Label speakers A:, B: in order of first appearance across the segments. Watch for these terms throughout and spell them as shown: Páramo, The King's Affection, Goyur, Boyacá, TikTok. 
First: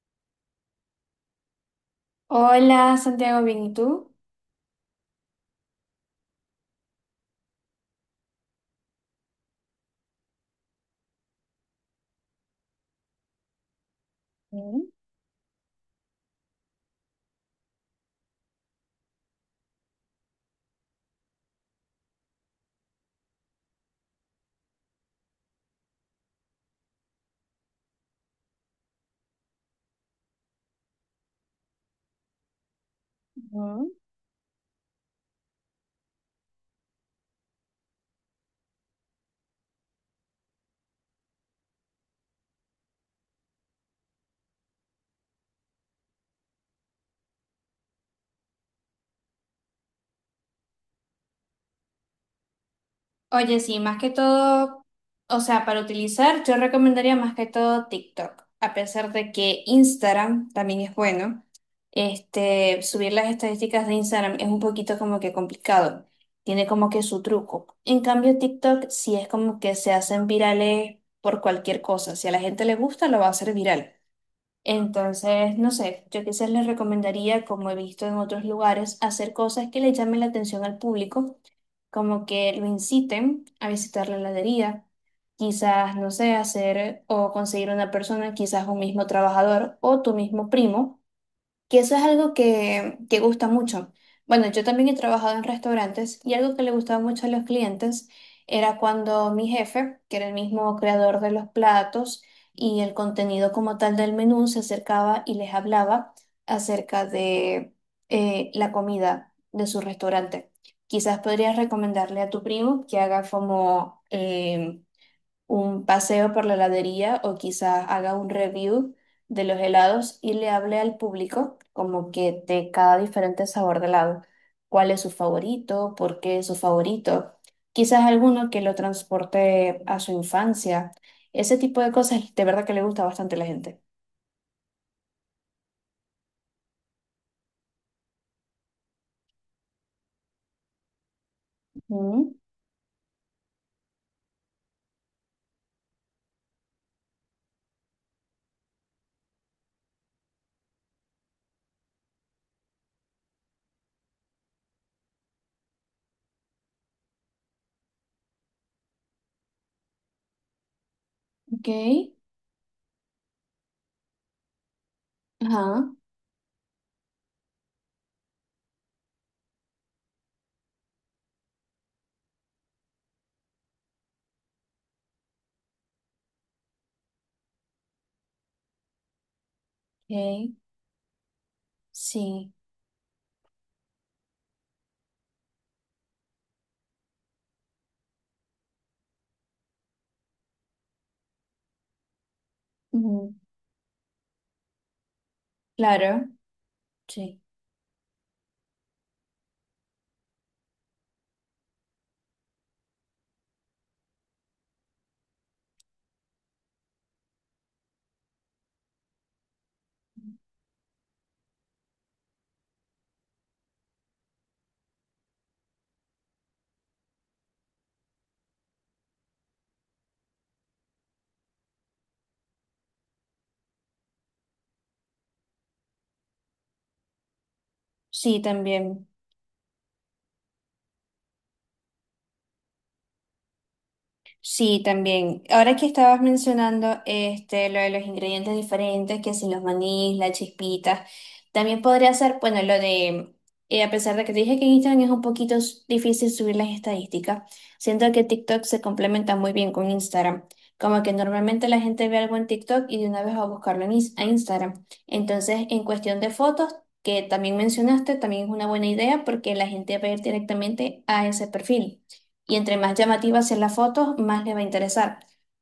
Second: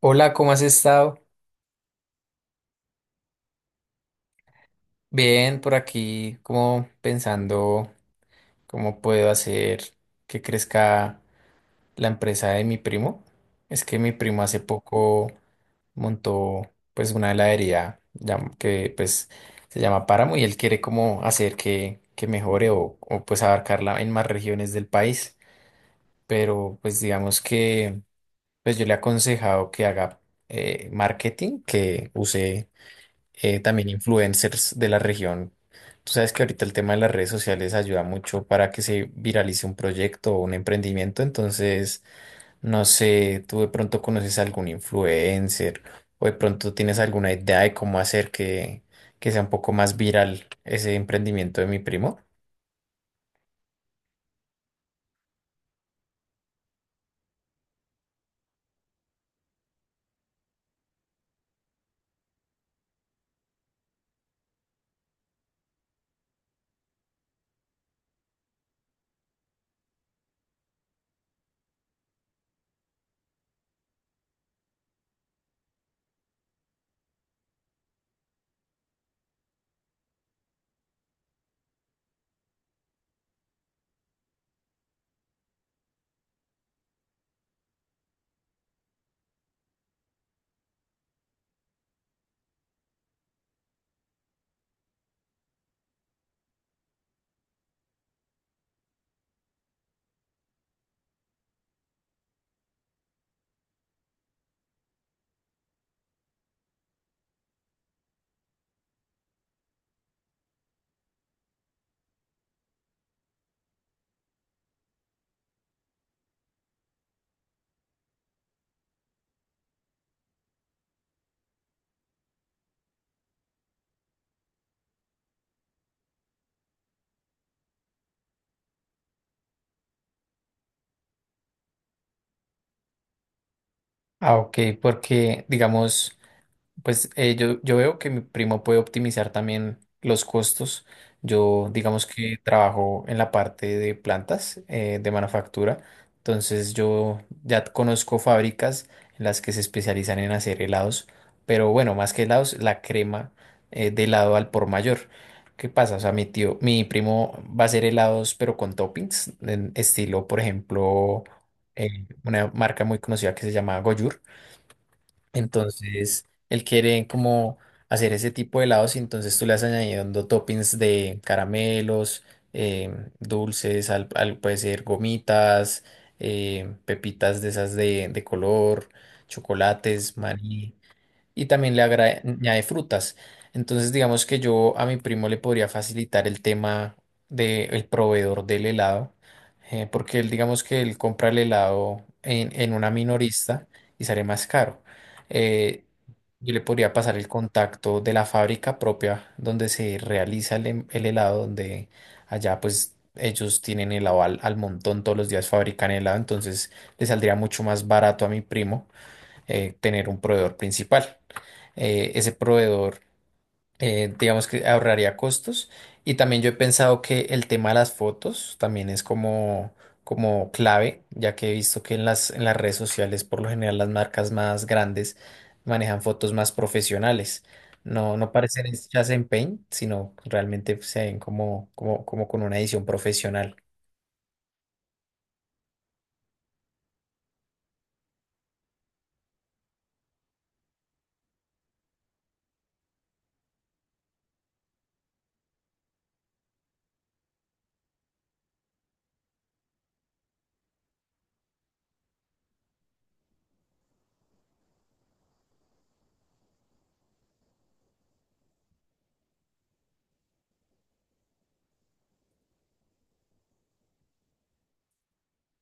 A: Hola, ¿cómo has estado?
B: Hola, Santiago, bien, ¿y tú?
A: Bien, por aquí, como pensando cómo puedo hacer que crezca la empresa de mi primo. Es que mi primo hace
B: Mm,
A: poco montó pues una heladería llam- que pues se llama Páramo y él quiere como hacer que mejore o pues abarcarla en más regiones del país. Pero pues digamos que pues yo le he aconsejado que haga marketing, que use también
B: mm.
A: influencers de la región. Tú sabes que ahorita el tema de las redes sociales ayuda mucho para que se viralice un proyecto o un emprendimiento, entonces no sé, tú de pronto conoces a algún influencer o de pronto tienes alguna idea de cómo hacer que sea un poco más viral ese emprendimiento de mi primo.
B: Oye, sí, más que todo, o sea, para utilizar, yo recomendaría más que todo TikTok, a pesar de que Instagram también es bueno. Este, subir las estadísticas de Instagram es un poquito como que complicado, tiene como que su truco. En cambio, TikTok sí es como que se hacen virales por cualquier cosa. Si a la gente le gusta, lo va a hacer viral. Entonces, no sé, yo quizás les recomendaría, como he visto en otros lugares, hacer cosas que le llamen la atención al público, como que lo inciten a visitar la heladería, quizás, no sé, hacer o conseguir una persona, quizás un mismo trabajador o tu mismo primo que eso es algo que gusta mucho. Bueno, yo también he trabajado en restaurantes y algo que le gustaba mucho a los clientes era cuando mi jefe, que era el mismo creador de los platos y el contenido como tal del menú, se acercaba y les hablaba acerca de la comida de su restaurante. Quizás podrías recomendarle a tu primo que haga como un paseo por la heladería o quizás haga un review de los helados y le hable al público como que de cada diferente sabor de helado, cuál es su favorito, por qué es su favorito, quizás alguno que lo transporte a su infancia, ese tipo de cosas de verdad que le gusta bastante a la gente.
A: Ah, ok, porque digamos. Pues yo veo que mi primo puede optimizar también los costos. Yo digamos
B: Mm,
A: que trabajo en la parte de plantas de manufactura, entonces yo ya conozco fábricas en las que se especializan en hacer helados, pero bueno, más que helados, la crema de helado al por mayor. ¿Qué pasa? O sea, mi tío, mi primo va a hacer helados, pero con toppings, en estilo, por ejemplo,
B: ok,
A: una marca muy conocida que se llama Goyur.
B: ajá,
A: Entonces, él quiere como hacer ese tipo de helados y entonces tú le vas añadiendo toppings de caramelos, dulces, puede ser gomitas, pepitas de esas de color, chocolates,
B: ok,
A: maní, y también
B: sí,
A: añade frutas. Entonces, digamos que yo a mi primo le podría facilitar el tema del proveedor del helado, porque él, digamos que él compra el helado en una
B: ujú,
A: minorista y sale más caro. Eh,
B: claro,
A: yo le podría pasar el
B: sí,
A: contacto de la fábrica propia donde se realiza el helado, donde allá pues ellos tienen helado al montón, todos los días fabrican helado, entonces le saldría mucho más barato a mi primo tener un proveedor principal. Ese proveedor, digamos que ahorraría costos. Y también yo he pensado que el tema de las fotos también es como, como clave, ya que he visto que en las redes sociales, por lo general, las marcas más grandes manejan fotos más profesionales. No,
B: sí,
A: parecen
B: también.
A: hechas en Paint, sino realmente se ven como, como, como con una edición profesional.
B: Sí, también. Ahora que estabas mencionando este, lo de los ingredientes diferentes, que si los manís, las chispitas, también podría ser, bueno, lo de, a pesar de que te dije que en Instagram es un poquito difícil subir las estadísticas, siento que TikTok se complementa muy bien con Instagram. Como que normalmente la gente ve algo en TikTok y de una vez va a buscarlo en a Instagram. Entonces, en cuestión de fotos, que también mencionaste, también es una buena idea porque la gente va a ir directamente a ese perfil y entre más llamativa sea la foto, más le va a interesar.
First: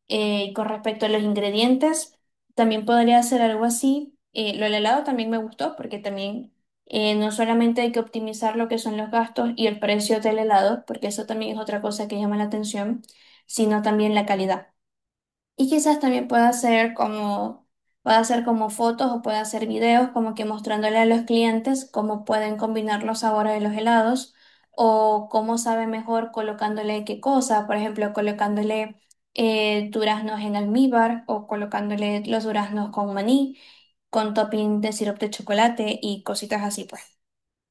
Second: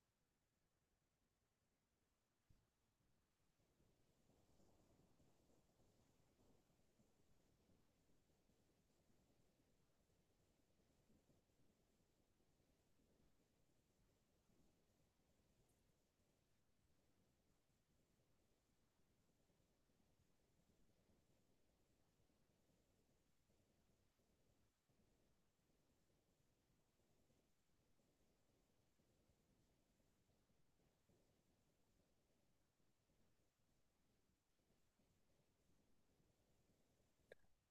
B: Y con respecto a los ingredientes, también podría hacer algo así. Lo del helado también me gustó porque también no solamente hay que optimizar lo que son los gastos y el precio del helado, porque eso también es otra cosa que llama la atención, sino también la calidad. Y quizás también pueda hacer como fotos o pueda hacer videos como que mostrándole a los clientes cómo pueden combinar los sabores de los helados o cómo sabe mejor colocándole qué cosa, por ejemplo, colocándole duraznos en almíbar o colocándole los duraznos con maní, con topping de sirope de chocolate y cositas así pues.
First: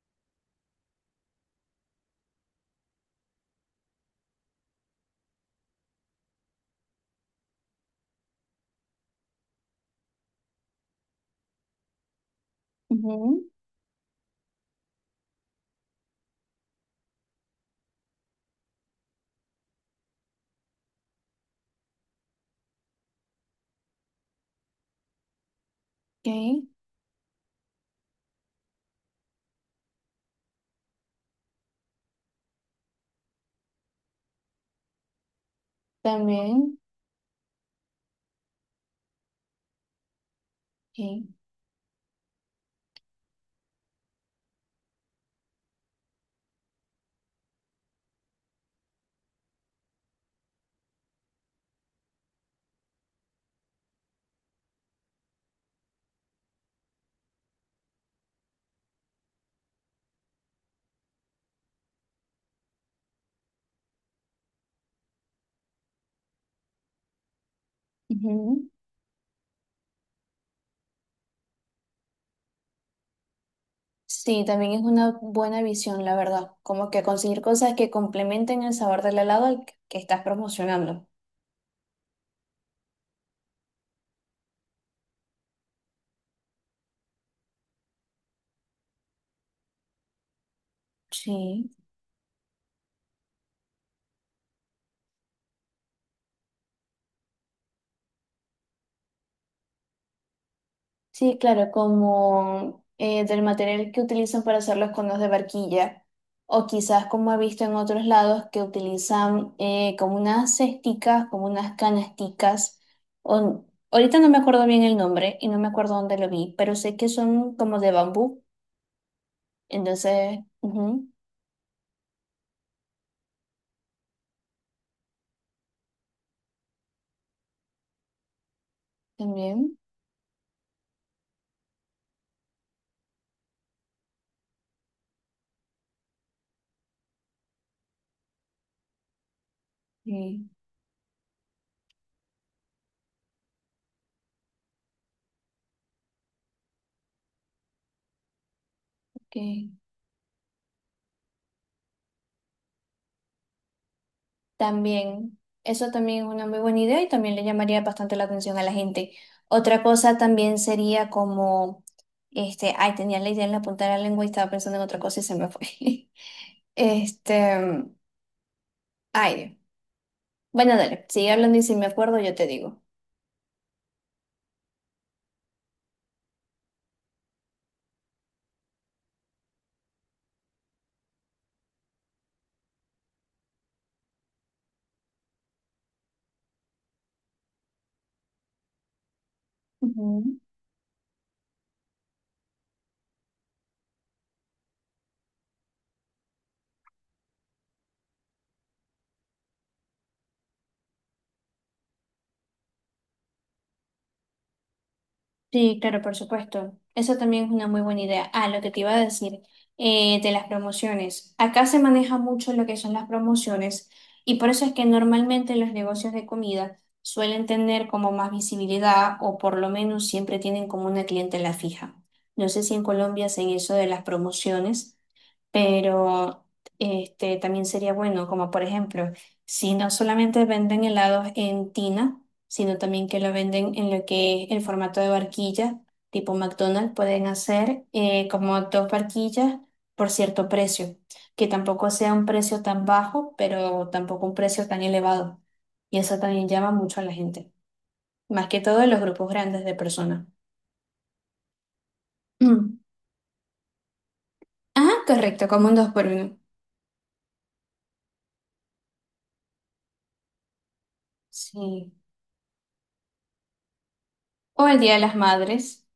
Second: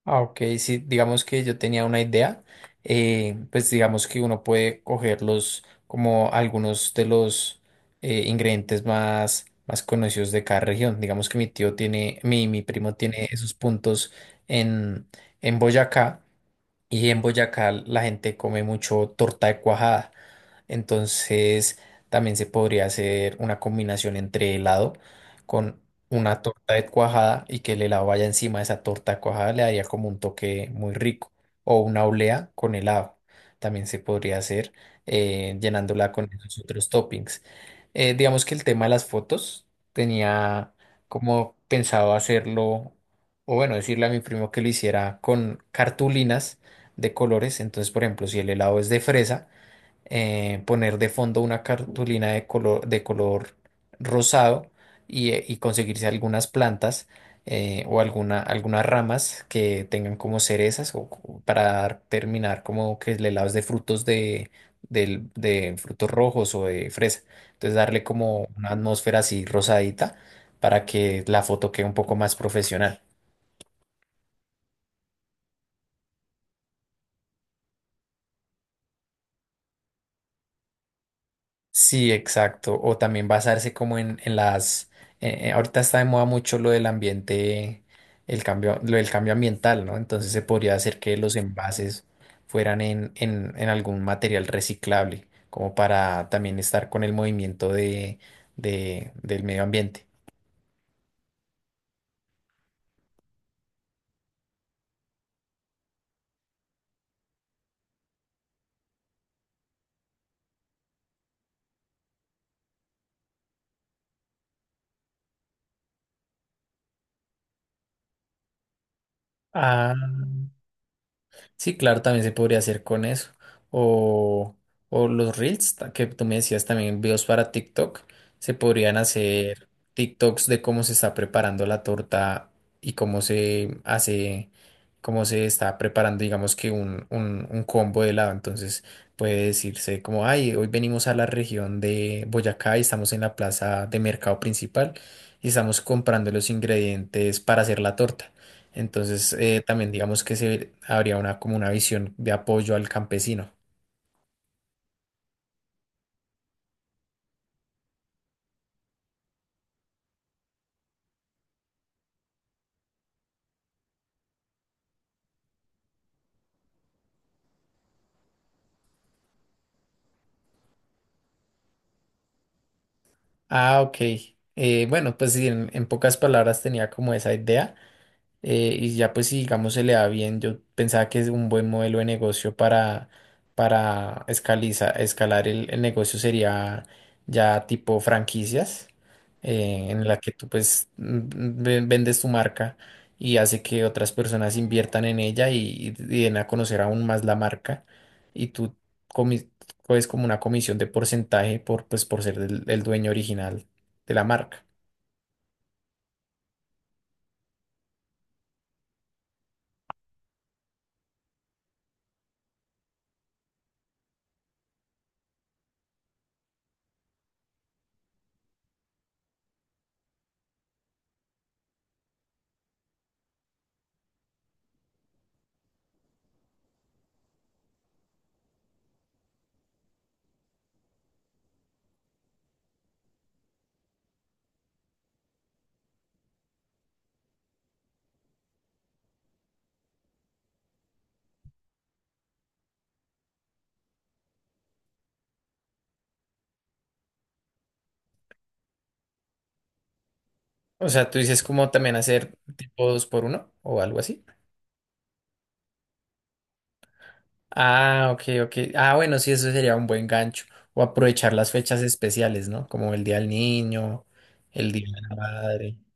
A: Ah, ok, sí, digamos que yo tenía una idea, pues digamos que uno puede cogerlos como algunos de los ingredientes más, más conocidos de cada región. Digamos que mi primo tiene
B: Ujú,
A: esos puntos en, en Boyacá y en Boyacá la gente come mucho torta de cuajada. Entonces también se podría hacer una combinación entre helado con una
B: ok,
A: torta de cuajada y que el helado vaya encima de esa torta de cuajada le daría como un toque muy rico. O una olea con helado. También se podría hacer llenándola con esos
B: también.
A: otros toppings. Digamos que el tema de las fotos tenía
B: Ok,
A: como pensado hacerlo, o bueno, decirle a mi primo que lo hiciera con cartulinas de colores. Entonces, por ejemplo, si el helado es de fresa, poner de fondo una cartulina de color rosado y conseguirse algunas plantas o alguna, algunas ramas que tengan como cerezas o terminar como que el helado es de frutos de frutos rojos o de fresa. Entonces, darle como
B: ujú.
A: una atmósfera así rosadita para que la foto quede un poco más profesional.
B: Sí, también es una buena visión, la verdad. Como que conseguir cosas que complementen el sabor del helado al que estás promocionando.
A: Sí, exacto. O también basarse como en las. Ahorita está de moda mucho lo del ambiente, el cambio, lo del cambio ambiental, ¿no? Entonces se podría hacer que los
B: Sí,
A: envases fueran en algún material reciclable, como para también estar con el movimiento del medio ambiente.
B: sí, claro, como del material que utilizan para hacer los conos de barquilla, o quizás como he visto en otros lados que utilizan como unas cesticas, como unas canasticas, o, ahorita no me acuerdo bien el nombre y no me acuerdo dónde lo vi, pero sé que son como de bambú,
A: Ah.
B: entonces, ujú,
A: Sí, claro, también se podría hacer con eso. O, o los reels que tú me decías también, videos para TikTok, se podrían hacer
B: también,
A: TikToks de cómo se está preparando la torta y cómo se hace, cómo se está preparando, digamos que un combo de helado. Entonces puede decirse como,
B: sí,
A: ay, hoy venimos a la región de Boyacá y estamos en la plaza de mercado principal y estamos comprando los ingredientes para hacer la torta. Entonces,
B: ok.
A: también digamos que se, habría una, como una visión de apoyo al campesino.
B: También, eso también es una muy buena idea y también le llamaría bastante la atención a la gente. Otra cosa también sería como, este, ay, tenía la idea en la punta de la lengua y estaba pensando en otra cosa y se me fue. Este, ay, Dios. Bueno, dale, sigue hablando y si me acuerdo yo te digo.
A: Ah, ok. Bueno, pues sí, en pocas palabras tenía como esa idea. Y ya pues si digamos se le da bien, yo pensaba que es un buen modelo de negocio para escalar el negocio sería ya tipo franquicias, en la que
B: Ujú.
A: tú pues vendes tu marca y hace que otras personas inviertan en ella y den a conocer aún más la marca y tú comi- coges como una comisión de porcentaje por, pues, por ser el dueño original de la marca.
B: Sí, claro, por supuesto. Eso también es una muy buena idea. Ah, lo que te iba a decir de las promociones. Acá se maneja mucho lo que son las promociones y por eso es que normalmente los negocios de comida suelen tener como más visibilidad o por lo menos siempre tienen como una clientela fija. No sé si en Colombia hacen eso de las promociones, pero este, también sería bueno, como por ejemplo, si no solamente venden helados en tina, sino también que lo venden en lo que es el formato de barquilla, tipo McDonald's, pueden hacer como dos barquillas por cierto precio, que tampoco sea un precio tan bajo, pero tampoco un precio tan elevado. Y eso también llama mucho a la gente, más que todo en los grupos grandes de personas.
A: O sea, tú dices como también hacer
B: Mm.
A: tipo dos por uno o algo así.
B: Ah, correcto, como un dos por uno.
A: Ah, ok, ok. Ah, bueno, sí, eso sería un buen gancho. O aprovechar las fechas
B: Sí.
A: especiales, ¿no? Como el Día del Niño,
B: O
A: el
B: el
A: Día
B: Día de
A: de la
B: las
A: Madre.
B: Madres.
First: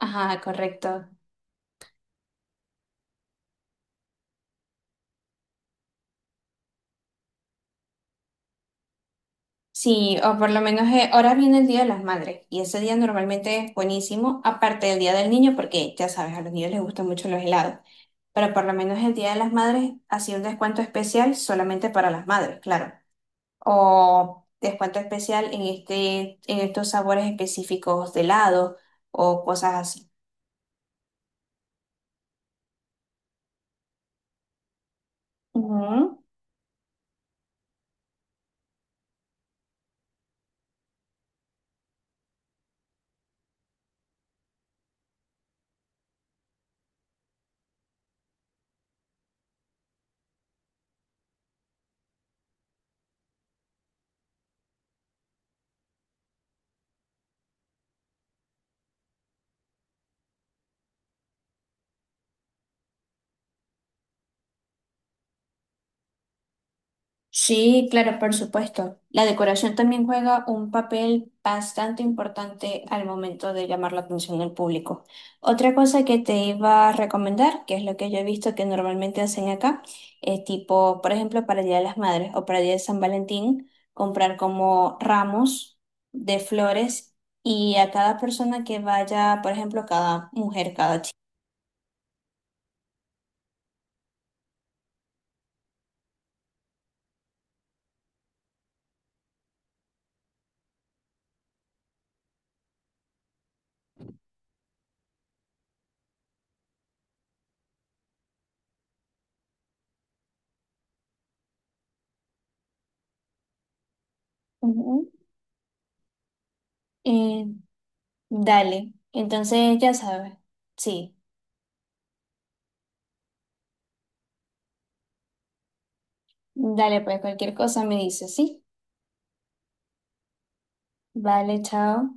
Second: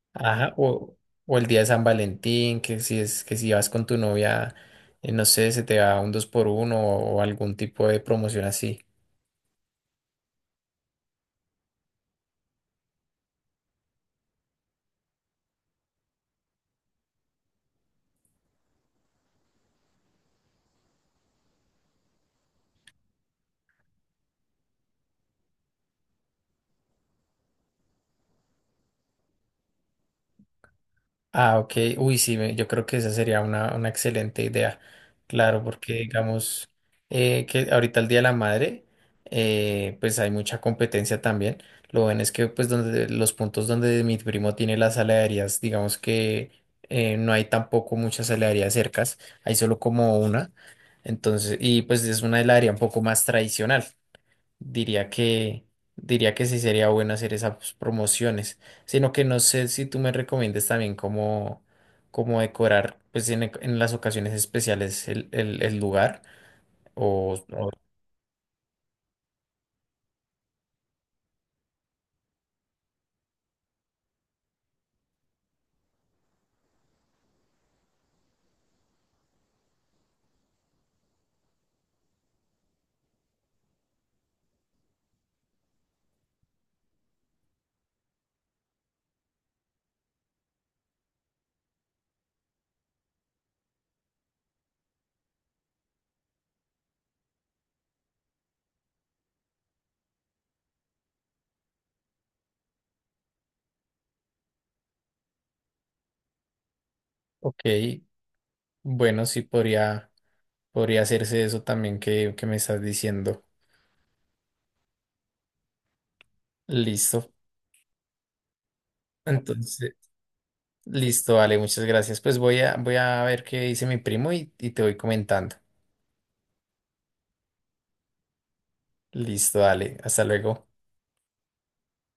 B: Ajá,
A: Ajá,
B: correcto.
A: o el Día de San Valentín, que si es, que si vas con tu novia, no sé, se te da un dos por uno o algún tipo de promoción así.
B: Sí, o por lo menos ahora viene el Día de las Madres y ese día normalmente es buenísimo, aparte del Día del Niño, porque ya sabes, a los niños les gustan mucho los helados, pero por lo menos el Día de las Madres hacía un descuento especial solamente para las madres, claro, o descuento especial en este, en estos sabores específicos de helado o cosas así.
A: Ah, ok. Uy, sí, yo creo que esa sería una excelente idea. Claro, porque
B: Ujú.
A: digamos que ahorita el Día de la Madre, pues hay mucha competencia también. Lo bueno es que pues donde los puntos donde mi primo tiene las heladerías, digamos que no hay tampoco muchas heladerías cercas, hay solo como una. Entonces, y pues es una heladería un poco más tradicional. Diría que, diría que sí sería bueno hacer esas promociones, sino que no sé si tú me recomiendes también cómo, cómo decorar, pues en las ocasiones especiales el lugar. O, o.
B: Sí, claro, por supuesto. La decoración también juega un papel bastante importante al momento de llamar la atención del público. Otra cosa que te iba a recomendar, que es lo que yo he visto que normalmente hacen acá, es tipo, por ejemplo, para el Día de las Madres o para el Día de San Valentín, comprar como ramos de flores y a cada persona que vaya, por ejemplo, cada mujer, cada chica.
A: Ok, bueno, sí podría, podría hacerse eso también que me estás diciendo.
B: Ujú.
A: Listo.
B: Eh, dale, entonces ya
A: Entonces,
B: sabes, sí.
A: listo, dale, muchas gracias. Pues voy a, voy a ver qué dice mi primo y te voy comentando.
B: Dale, pues cualquier cosa me dices, ¿sí?
A: Listo, dale, hasta luego.
B: Vale, chao.